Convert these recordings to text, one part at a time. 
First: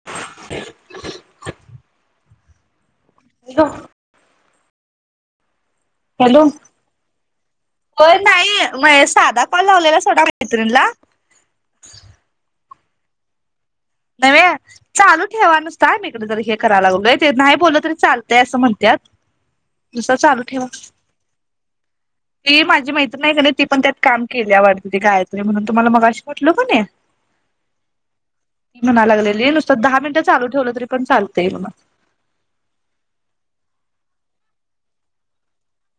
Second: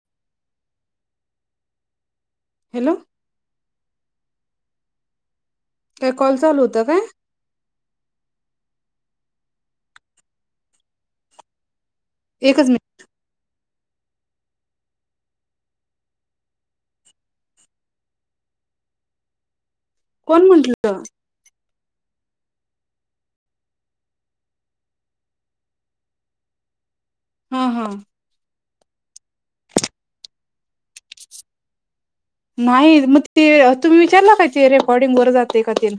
[inaudible] Hello [unintelligible] काय call hello चालू हुता काय? होय ताई म य साधा कॉल लावलेला सोडा मैत्रिणला. एकच [unintelligible] चालू ठेवा नुसता मी इकड जरा हे करायला लागलोय. ते नाही बोलल तरी चालतय अस म्हणत्यात. [inaudible] नुसता चालू कोण ठेवा. म्हंटलं ती माझी मैत्रीण हाय का नाही, ती पण त्यात काम केल्या वाटत ती गायत्री म्हणून. तुम्हाला मघाशी म्हटलो की नाही. हा हा ती म्हणा लागलेली नुसत दहा मिनट चालू ठेवल तरी पण चालतय. नाही मग ते तुम्ही विचारल का ते रेकॉर्डिंग वर जातय का ते.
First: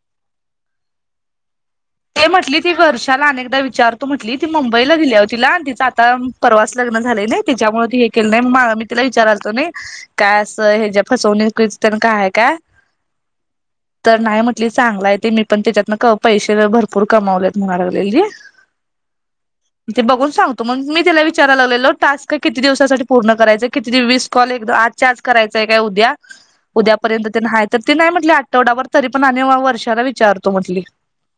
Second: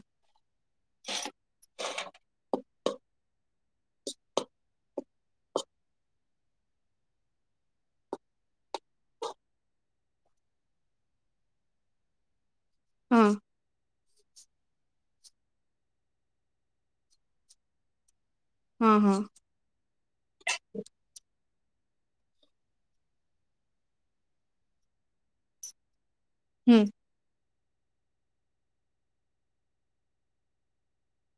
ते म्हटली ती वर्षाला अनेकदा विचारतो म्हटली, ती मुंबईला दिल्या ओ तिला. आणि तिच आता परवाच लग्न झालय नही. तीच्यामुळे ते हे केल नाही. मा मी तिला विचारालतो नही. काय अस हे जे फसवणुकीचन ते न काय आहे का? हम्म तर नाही म्हटली, चांगल हाय ते. मी पण त्याच्यातन क पैसे भर पुर कमावलेत म्हणाय लागलेली. हा हा ते बघून सांगतो. मग मी तीला विचारयला लागलो टास्क किती दिवसासाठी पूर्ण करायच. किती दिवस वीस कॉल एक आठ चाच करायचाय काय उद्या. हम्म उद्यापर्यंत ते नाहीय. तर ते नाही म्हटली. आठवडाभर तरी पण आणि वर्षाला विचारतो म्हटली.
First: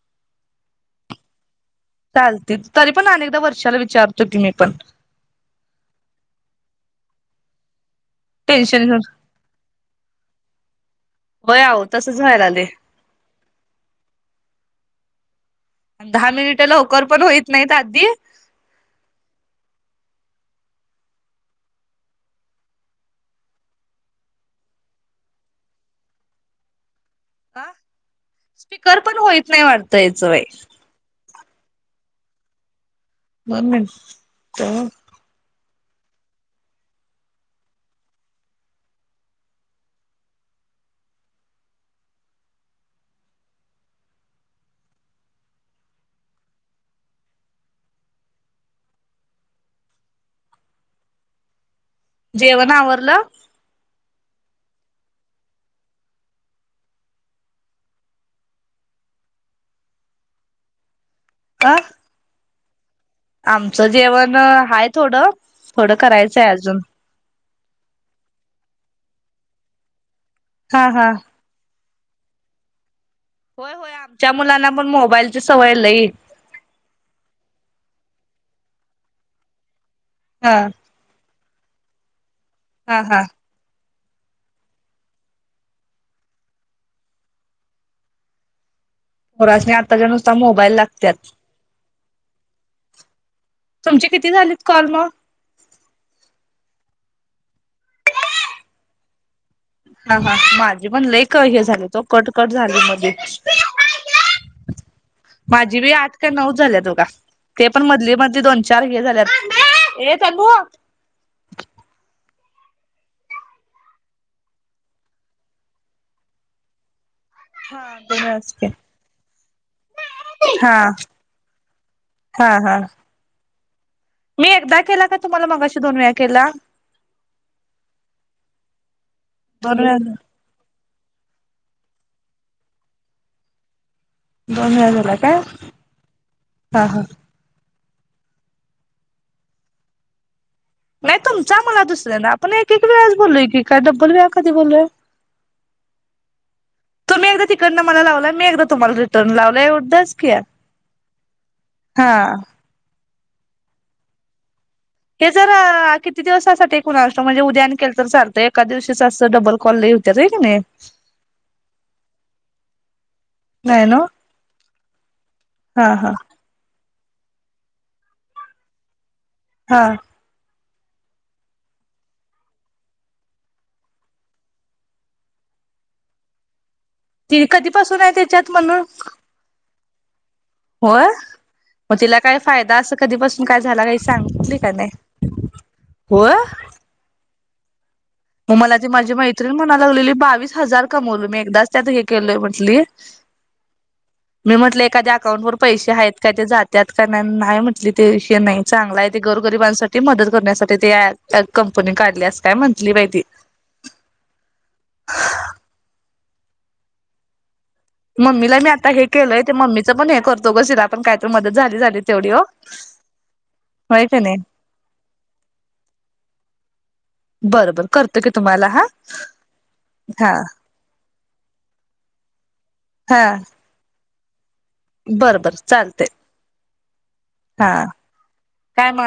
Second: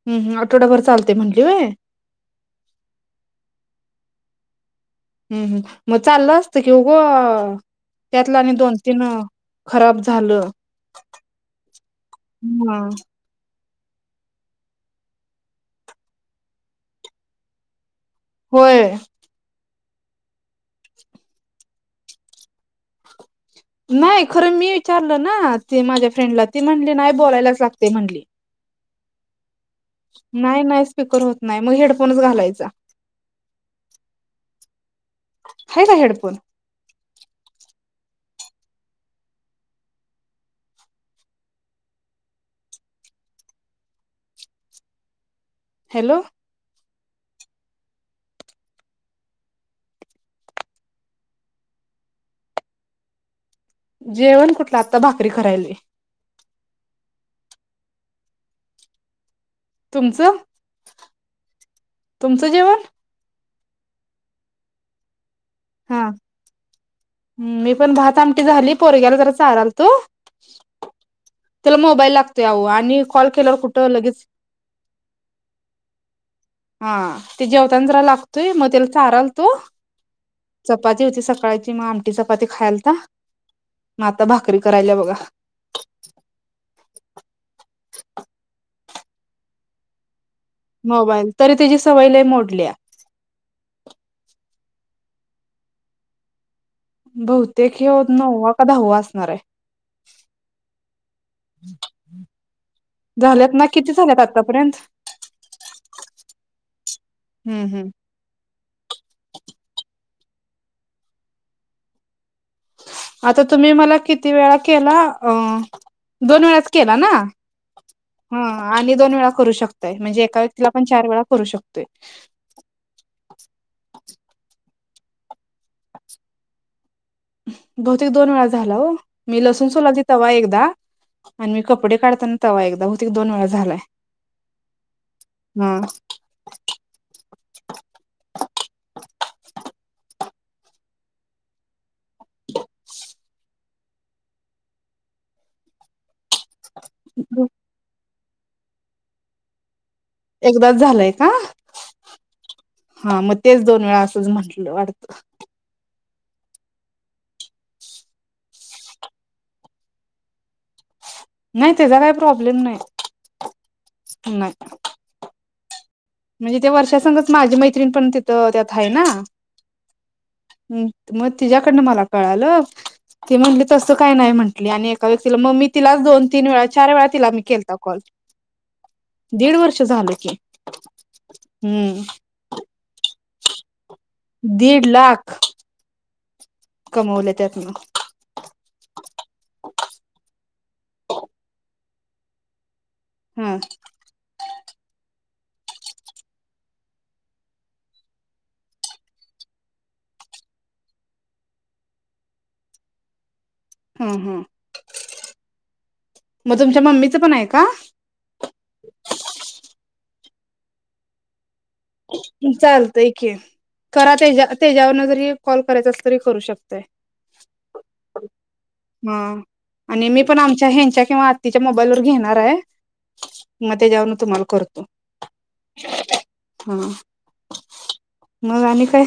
हम्म हम्म, आठवडाभर चालते म्हणली व्हय. चालत्यात, तरी पण आणि ऐकदा वर्षाला विचारतो की मी पण. हम्म हम्म, मग चालल असत कि उग त्यातल आणि दोन टेन्शन घेऊन तीन खराब झाल. व्हय आहो तसच व्हायला आलय. दहा मिनिट लवकर पण होईत नाहीत आधी होय नाही खर मी विचारल ना ते माझ्या फ्रेंडला. ती म्हणली नाही बोलायलाच लागते म्हणली. फिकर पण होईत नाही वाट नाही नाही स्पीकर होत नाही मग हेडफोनच घालायचा. दोन मीनीट तो. हाय ना हेडफोन. हॅलो. जेवण आवरलं? जेवण कुठलं आत्ता भाकरी करायलोय. तुमचं. आ. तुमचं जेवन. आमचं जेवण हाय थोडं, थोडं हा करायचंय अजून. मी पण भात आमटी झाली पोरग्याला जरा चाारालतो. हा हा. त्याला मोबाईल लागतोय आहो आणि कॉल केल्यावर होय कुठं होय लगेच आमच्या मुलांना पण मोबाईलची सवय लई. हा ते जेवता ना जरा लागतोय, मग त्याला चारालतो. हा चपाती होती सकाळची मग आमटी चपाती खायलता. हा हा म आता भाकरी करायला बघा. [inaudible] पोरासणी आताच्या नुसता मो मोबाईल तरी त्याची सवय लय मोडल्या. तुमची किती झालीत कॉल मग? बहुतेक हे नवा का दाहावा असणार आहे. हा हा माझे पण लेई हे झाले तो कटकट झाले मध्येच. झाल्यात ना किती झाल्यात आतापर्यंत माझी बी आठ का नऊ झाल्यात बघा हम्म ते पण हम्म मधली मधली दोन चार हे झाल्यात ये समु. आता तुम्ही मला किती वेळा केला, अं दोन वेळाच केला ना. हा आणि दोन वेळा करू शकताय म्हणजे एका व्यक्तीला पण चार वेळा करू शकतोय. हा हा. मी एकदा केला का तुम्हाला मगाशी दोन वेळा केला? बहुतेक दोन वेळा झाला हो, मी लसूण दोन वेळा सोलालते तवा एकदा आणि मी काढताना तवा एकदा बहुतेक दोन वेळा झालाय. दोन वेळा झाला काय, हा हा हा. नाही तुमचा मला दुसरनधा आपण एक एक वेळाच बोललोय की काय डब्बल वेळा कधी बोलोय, तुम्ही एकदा तिकडंन मला लावलाय मी एकदा तुम्हाला रिटर्न लावलाय एवढंच की एकदाच झालंय का, हा हा मग तेच दोन वेळा असंच म्हंटलं वाटतं. हे जरा किती दिवसासाठी कुणास ठाऊक म्हणजे उद्या केलं तर चालतंय एका दिवशीच असं डबल कॉल लय होत्यात होय की नय. नाही त्याचा काय प्रॉब्लेम नाही, नाही नव्ह ना. हा हा. म्हणजे त्या वर्षा संगच माझी मैत्रीण पण तिथं त्यात आहे ना. हा. हं मग तिच्यायाकडनं मला कळालं ती म्हटली तसं काही नाही म्हटली आणि एका व्यक्तीला मग मीन तिलाच दोन तीन वेळा चार वेळा तिला मी ति केलता कॉल कधीपासून आहे त्याच्यात म्हण. दीड वर्ष झालं की होय म हम्म तिला काय फायदा अस कदीपासून काय झाला काय सांगितली काय दीड नाई लाख होय कमवले त्यातन मग मला ती माजी मैत्रीिण म्हणालागलेली बावीस हजार कमवलो मी एकदाच त्यात हे केलोय म्हंटली हम्म मी म्हटलं एखाद्या अकाउंटवर पैसे हाइत का ते जात्यात का ना न्हाय म्हटली ते वि नइ चांगला हाय ते गोरगरिबांसाठी मदत करण्यासाटी ते कंपनी काढल्या अस काय मंथली बाय ती ह ह मग तुमच्या मम्मीचं पण हाय का मम्मीला मी आता हे केलोय ते मम्मीचं पण हे करतो उगच तिला काय तर मदत झाली झाली तेवढी ओ चालतय की होय करा का नाही तेजा तेज्यावरन जरी कॉल करायच असल तरी करू शकताय बरं बरं करतो की तुम्हाला हा आणि मी हा पण आमच्या हेंच्या किंवा तिच्या मोबाईल वर घेणाराय हा मध्ये जाऊन तो म्हाल करतो बरं बर चालतय हम् हा मग आणि काय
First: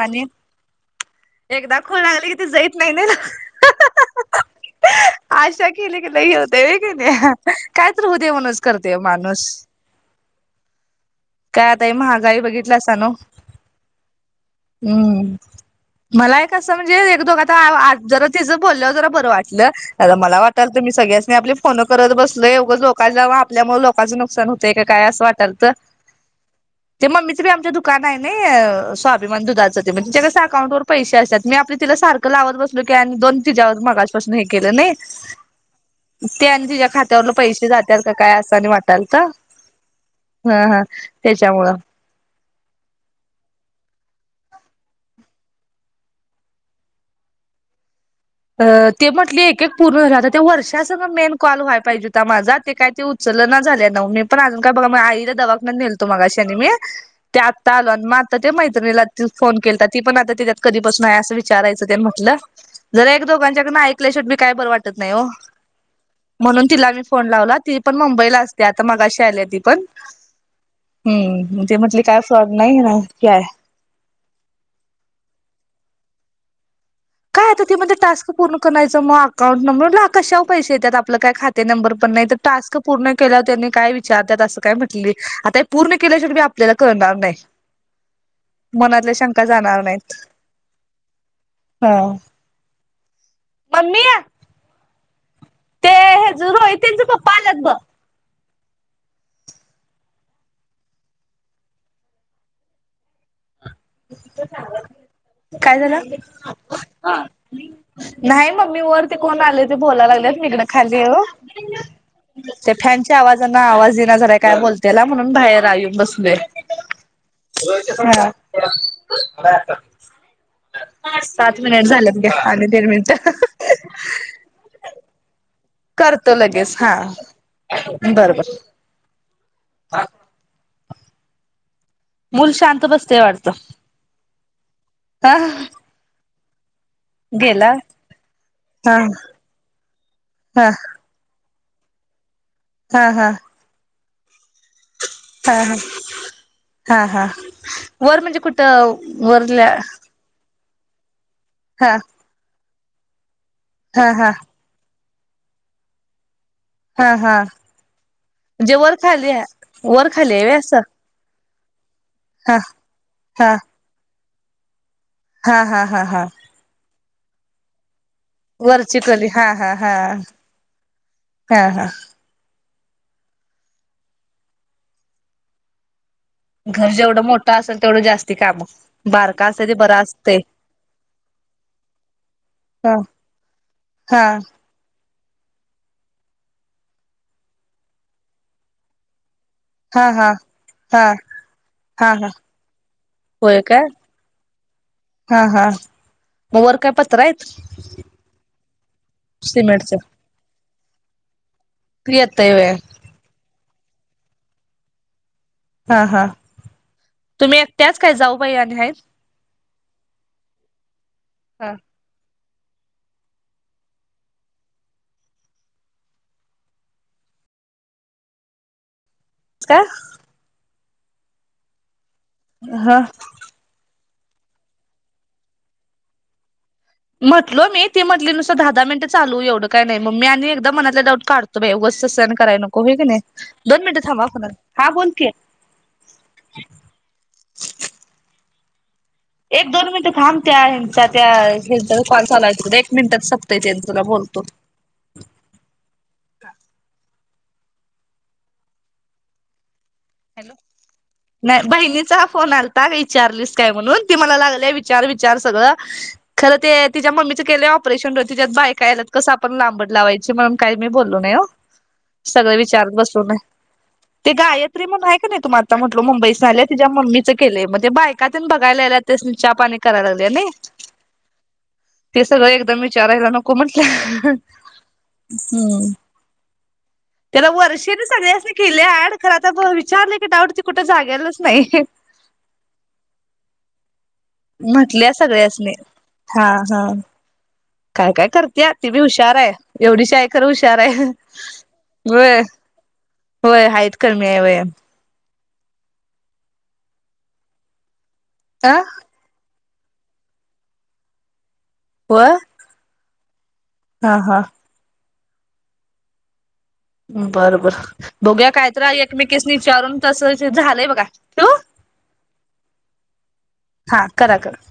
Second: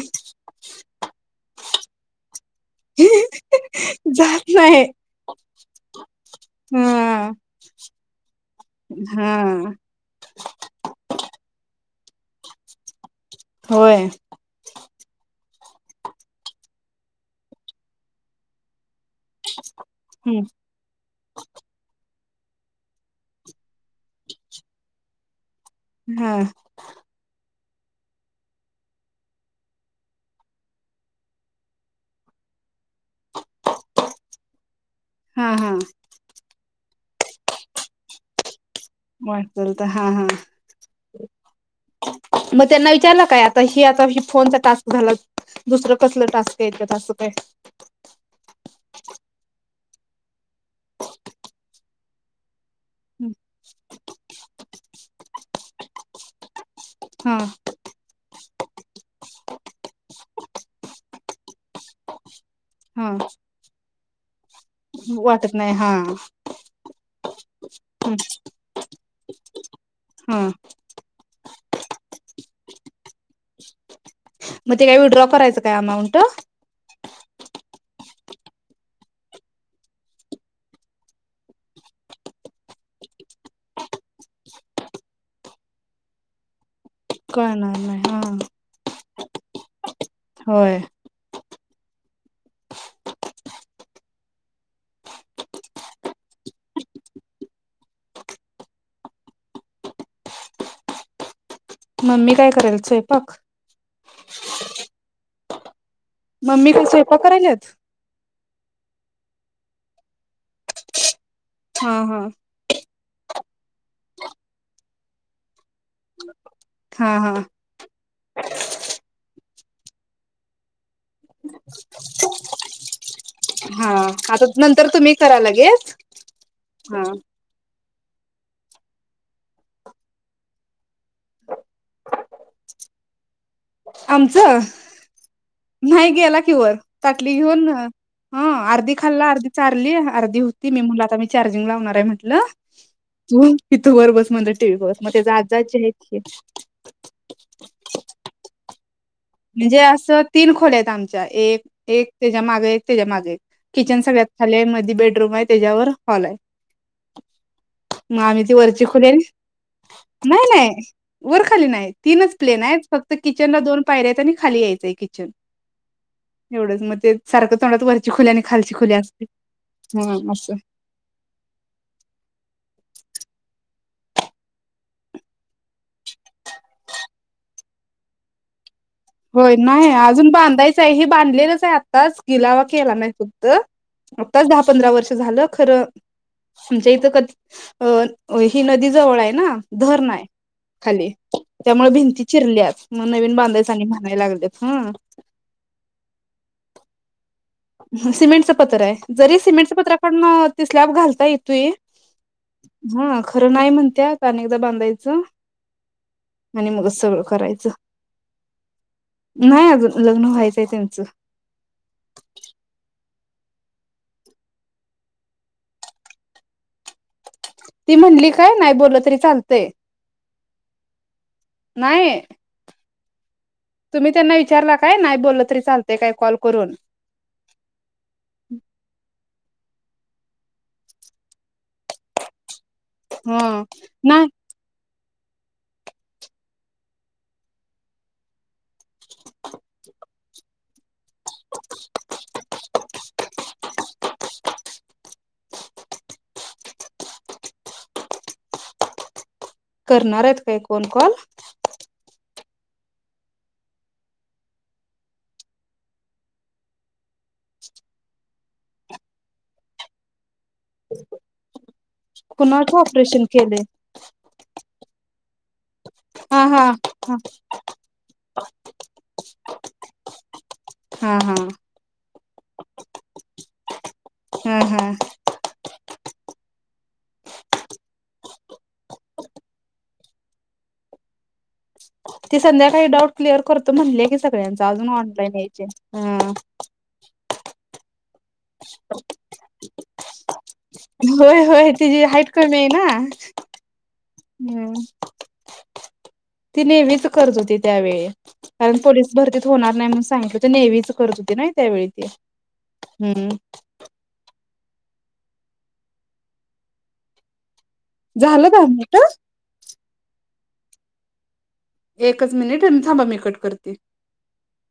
एकदा खुल लागली कि जइत नाही ह ह ह जात नाही आशा केली कि लइ हे हुतय होय हा कनी काय तर हुदे म्हणूनच करतय ओ माणूस हा काय आता हे महागाई बघितलासा नोव होय हम्म मला एक कसं म्हणजे एक दोघ आ व आत जरा तिज बोल्यावर जरा बर वाटलं नइत मला वाट तर मी सगळ्यांसनी आपली फोन करत बसलोय उगच लोकांची नाव आपल्यामुळ लोकाचं नुकसान हुतय का काय असं वाटलत हम ते मम्मीचं बी आमच्या दुकानाय नइ स्वाभिमान दुधाचं ते म्हणज तेजच अकाउंट वर पैसे असत्यात मी आपल तिला सारख लावत बसलो की आणि दोन तिजावर मगाजपासन हे केलं नइ हा हा ते आणि ति्ज्या खात्यावरला पैशे जात्यात का काय असं आणि वाट वाटल तर हा हा तेच्यामुळं मग तेना विचारला काय आता ही आता ही फोनचा टास्क झाला दुसरं कसलं टास्क येत्यात असं काय ते म्हटली एक एक पूर्ण वाटला ते वर्षास मेन कॉल व्हाय पाइजेत माझा ते काय ती उचलना झाल्या नव मी पण अजून काय बगा आईला दवाखान्यला नेलत त मगाशानी मी हा ते आत्ता आलो आणि म तर ते मैत्रिणीला ज फोन केलता ती पण आता तेज्यात कधीपासन हाय असं विचारायचं तेन म्हटलं हा जरा एक दोघांच्याकडन ऐकल्या शिवट बी काय बरं वाटत नाय ओ वाटत नाही हा म्हणून तिला मी फोन लावला ती पण मुंबईला असत्या आता मगाशी आल्या ती पण हा हम्म म ते म्हटले काय स्वाग नाई ना काय मग ते विड्रॉ करायचं काय अमाऊंट काय आता ते म्हणत्यात टास्क पूर्ण करायचं. मग अकाउंट नंबर ला कशाव पैसे येतात. आपलं काय खात ते नंबर पण नाही. तर टास्क पूर्ण केल्यावर तेनी काय विचारतात असं काय म्हटली? आता हे पूर्ण केल्याशिवाय बी आपल्याला कळणा कळणार नाय हा. मनातल्या शंका जाणार नाहीत. होय. हा. मम्मी ते हेज रोहित त्यांच पप्पा आल्यात बघ. मम्मी काय कराल्या सयपाक? [inaudible] काय झालं? मम्मी काय स्वयंपाक करायल्यात? नाही मम्मी वर ते कोण आले? ते बोलायला लागलेत, मी इकडं खाली हाय वो. हा हा ते फॅनच्या आवाजांन आवाज येईना झालयं, काय बोलत्याला. म्हणून बाहेर आ येऊन बसलोय. हा हा. हा. [inaudible] सात मिनिट झालंत घ्या, आणि दीड मिनिट हा आता नंतर तुम्ही करा लगेच. करतो लगेच हा. [inaudible] बर बरं. मूल शांत बसतेय वाटत. आमचं. [inaudible] नाही गेला कि वर. ताटली घेऊन. गेला हं अर्धी हा खाल्ला, अर्धी चारली, अर्धी हा होती, मी मुला आता म चार्जिंग लावणार आहे म्हटल. हा हा तु इथं वर बस म्हणलं टीव्हीवर. म तेज आजा हा हा आजी हायत की हा हा. वर म्हणजे कुठ? त वर म्हणजे असं तीन खोल्या आहेत आमच्या. एक हा ते एक त्याच्या माग एक त्याच्या माग एक. किचन हा सगळ्यात हा खाली आहे, मध्ये बेडरूम आहे, त्याच्यावर हॉल आहे. हा हा [inaudible] मग आम्ही ती म्हणजे वरची वर खोलीयेन, खाली वर [inaudible] खाली नाही आहे असं नाही. वर खाली नाही. तीनच हा प्लेनायत फक्त किचन हा ला दोन पायऱ्यायत. आणि खाली यायचं आहे किचन. हा हा हा हा. एवढंच मग ते सारखं तोंडात वरची खोली वरची खोली. हा हा हा [inaudible] हा हा. घर जेवढं मोठं असेल, तेवढं जास्ती काम. बारका होय असते ते नाय बरा अजून असते बांधायचं आहे. हे बांधलेलंच आहे आत्ताच, गिलावा केला हा नाही फक्त. हा आत्ताच दहा पंधरा वर्ष झालं खरं इथं कधी [inaudible] अ, ही नदी जवळ आहे ना. धरण हा आहे हा हा खाली. त्यामुळे हा भिंती हा चिरल्यात मग, नवीन होय बांधाया सांगल काय आणि म्हणायला लागलेत. हं. हा हा. वर काय पत्रा आयेत? सिमेंटचं पत्र आहे. जरी सिमेंटचं सिमेंटच पत्र काढून स्लॅब घालता येतोय. येतय व्हय [inaudible] हा खरं नाही म्हणत्यात, कारण एकदा बांधायचं. हा हा. आणि मगच सगळं [inaudible] तुम्ही करायचं एकट्याच काय जाऊ आणि आहेत? नाही अजून, लग्न व्हायचंय त्यांचं. आहेत [inaudible] ती म्हणली काय नाही बोललं तरी चालतंय. का नाही. हां. तुम्ही त्यांना विचारला काय नाही बोललं तरी चालत काय कॉल करून? म्हटलो मी, ती म्हटली नुसत दहा दहा मिनटं चालू एवढं काय नाही मग मी आणि एकदा मनातला डाऊट काढ [unintelligible] सहन कराय नको हाय की नाही. ह दोन मिनिट नाही थांबा [unintelligible] हां बोल की एक दोन मिनटं थांब त्या ह्याचा त्या ह्याचा कॉल चालू हाय तिकडे एक मिनिटात संपतय त्याचं तुला बोलतो करणार आहेत हॅलो बाई कोन कोन नाही बहिणीचा फोन आलता विचारलीस काय म्हणून ती मला लागली विचार विचार सगळं खरं ते तिच्या मम्मीचं केलेलं ऑपरेशन तिच्यात बायका आयलात कसं आपण लांबड लावायची म्हणून काय मी बोललो नाही हो. सगळं कुणाच विचारत बसलो ऑपरेशन नाही केलंय? ते गायत्री म्हणून आहे का नाही तुम्हा तर म्हटलो हा मुंबईसा आल्या हा तिच्या हा मम्मीचं केलय म्हणजे बायकात्यानं बघायला आल्यात त्यासनी चहा पाणी कराला लागले नाही. हां हां. ते सगळं एकदम विचारायला नको म्हटलं. हां हां. हम्म त्याला वर्षेने सगळे अस केले ऍड खर ता विचारले की डाऊट त कुठं जागालाच नाही ते संध्याकाळी डाऊट क्लिअर करतो म्हटले की सगळ्यांचा अजून म्हटल्या ऑनलाईन यायचे, सगळ्यासनी हां हा हा काय काय कर त्या ती बी हुशार आहे एवढीशी हाय खर हुशार आहे व्हय. हे ना होय आहेत क हम्म [unintelligible] ती नेहमीच करत होती त्यावेळी अ कारण पोलीस भरतीत होणार नाही म्हणून सांगितल नेव्हिच करत होती ना त्यावेळी ते. हम्म. हां हां. बर बर झालं बघूया दहा कायतर मिनिटं एकमेकीसनी विचारून तसं झालंय बघा अह एकच मिनिट थांबा मी कट करते. हां करा करा.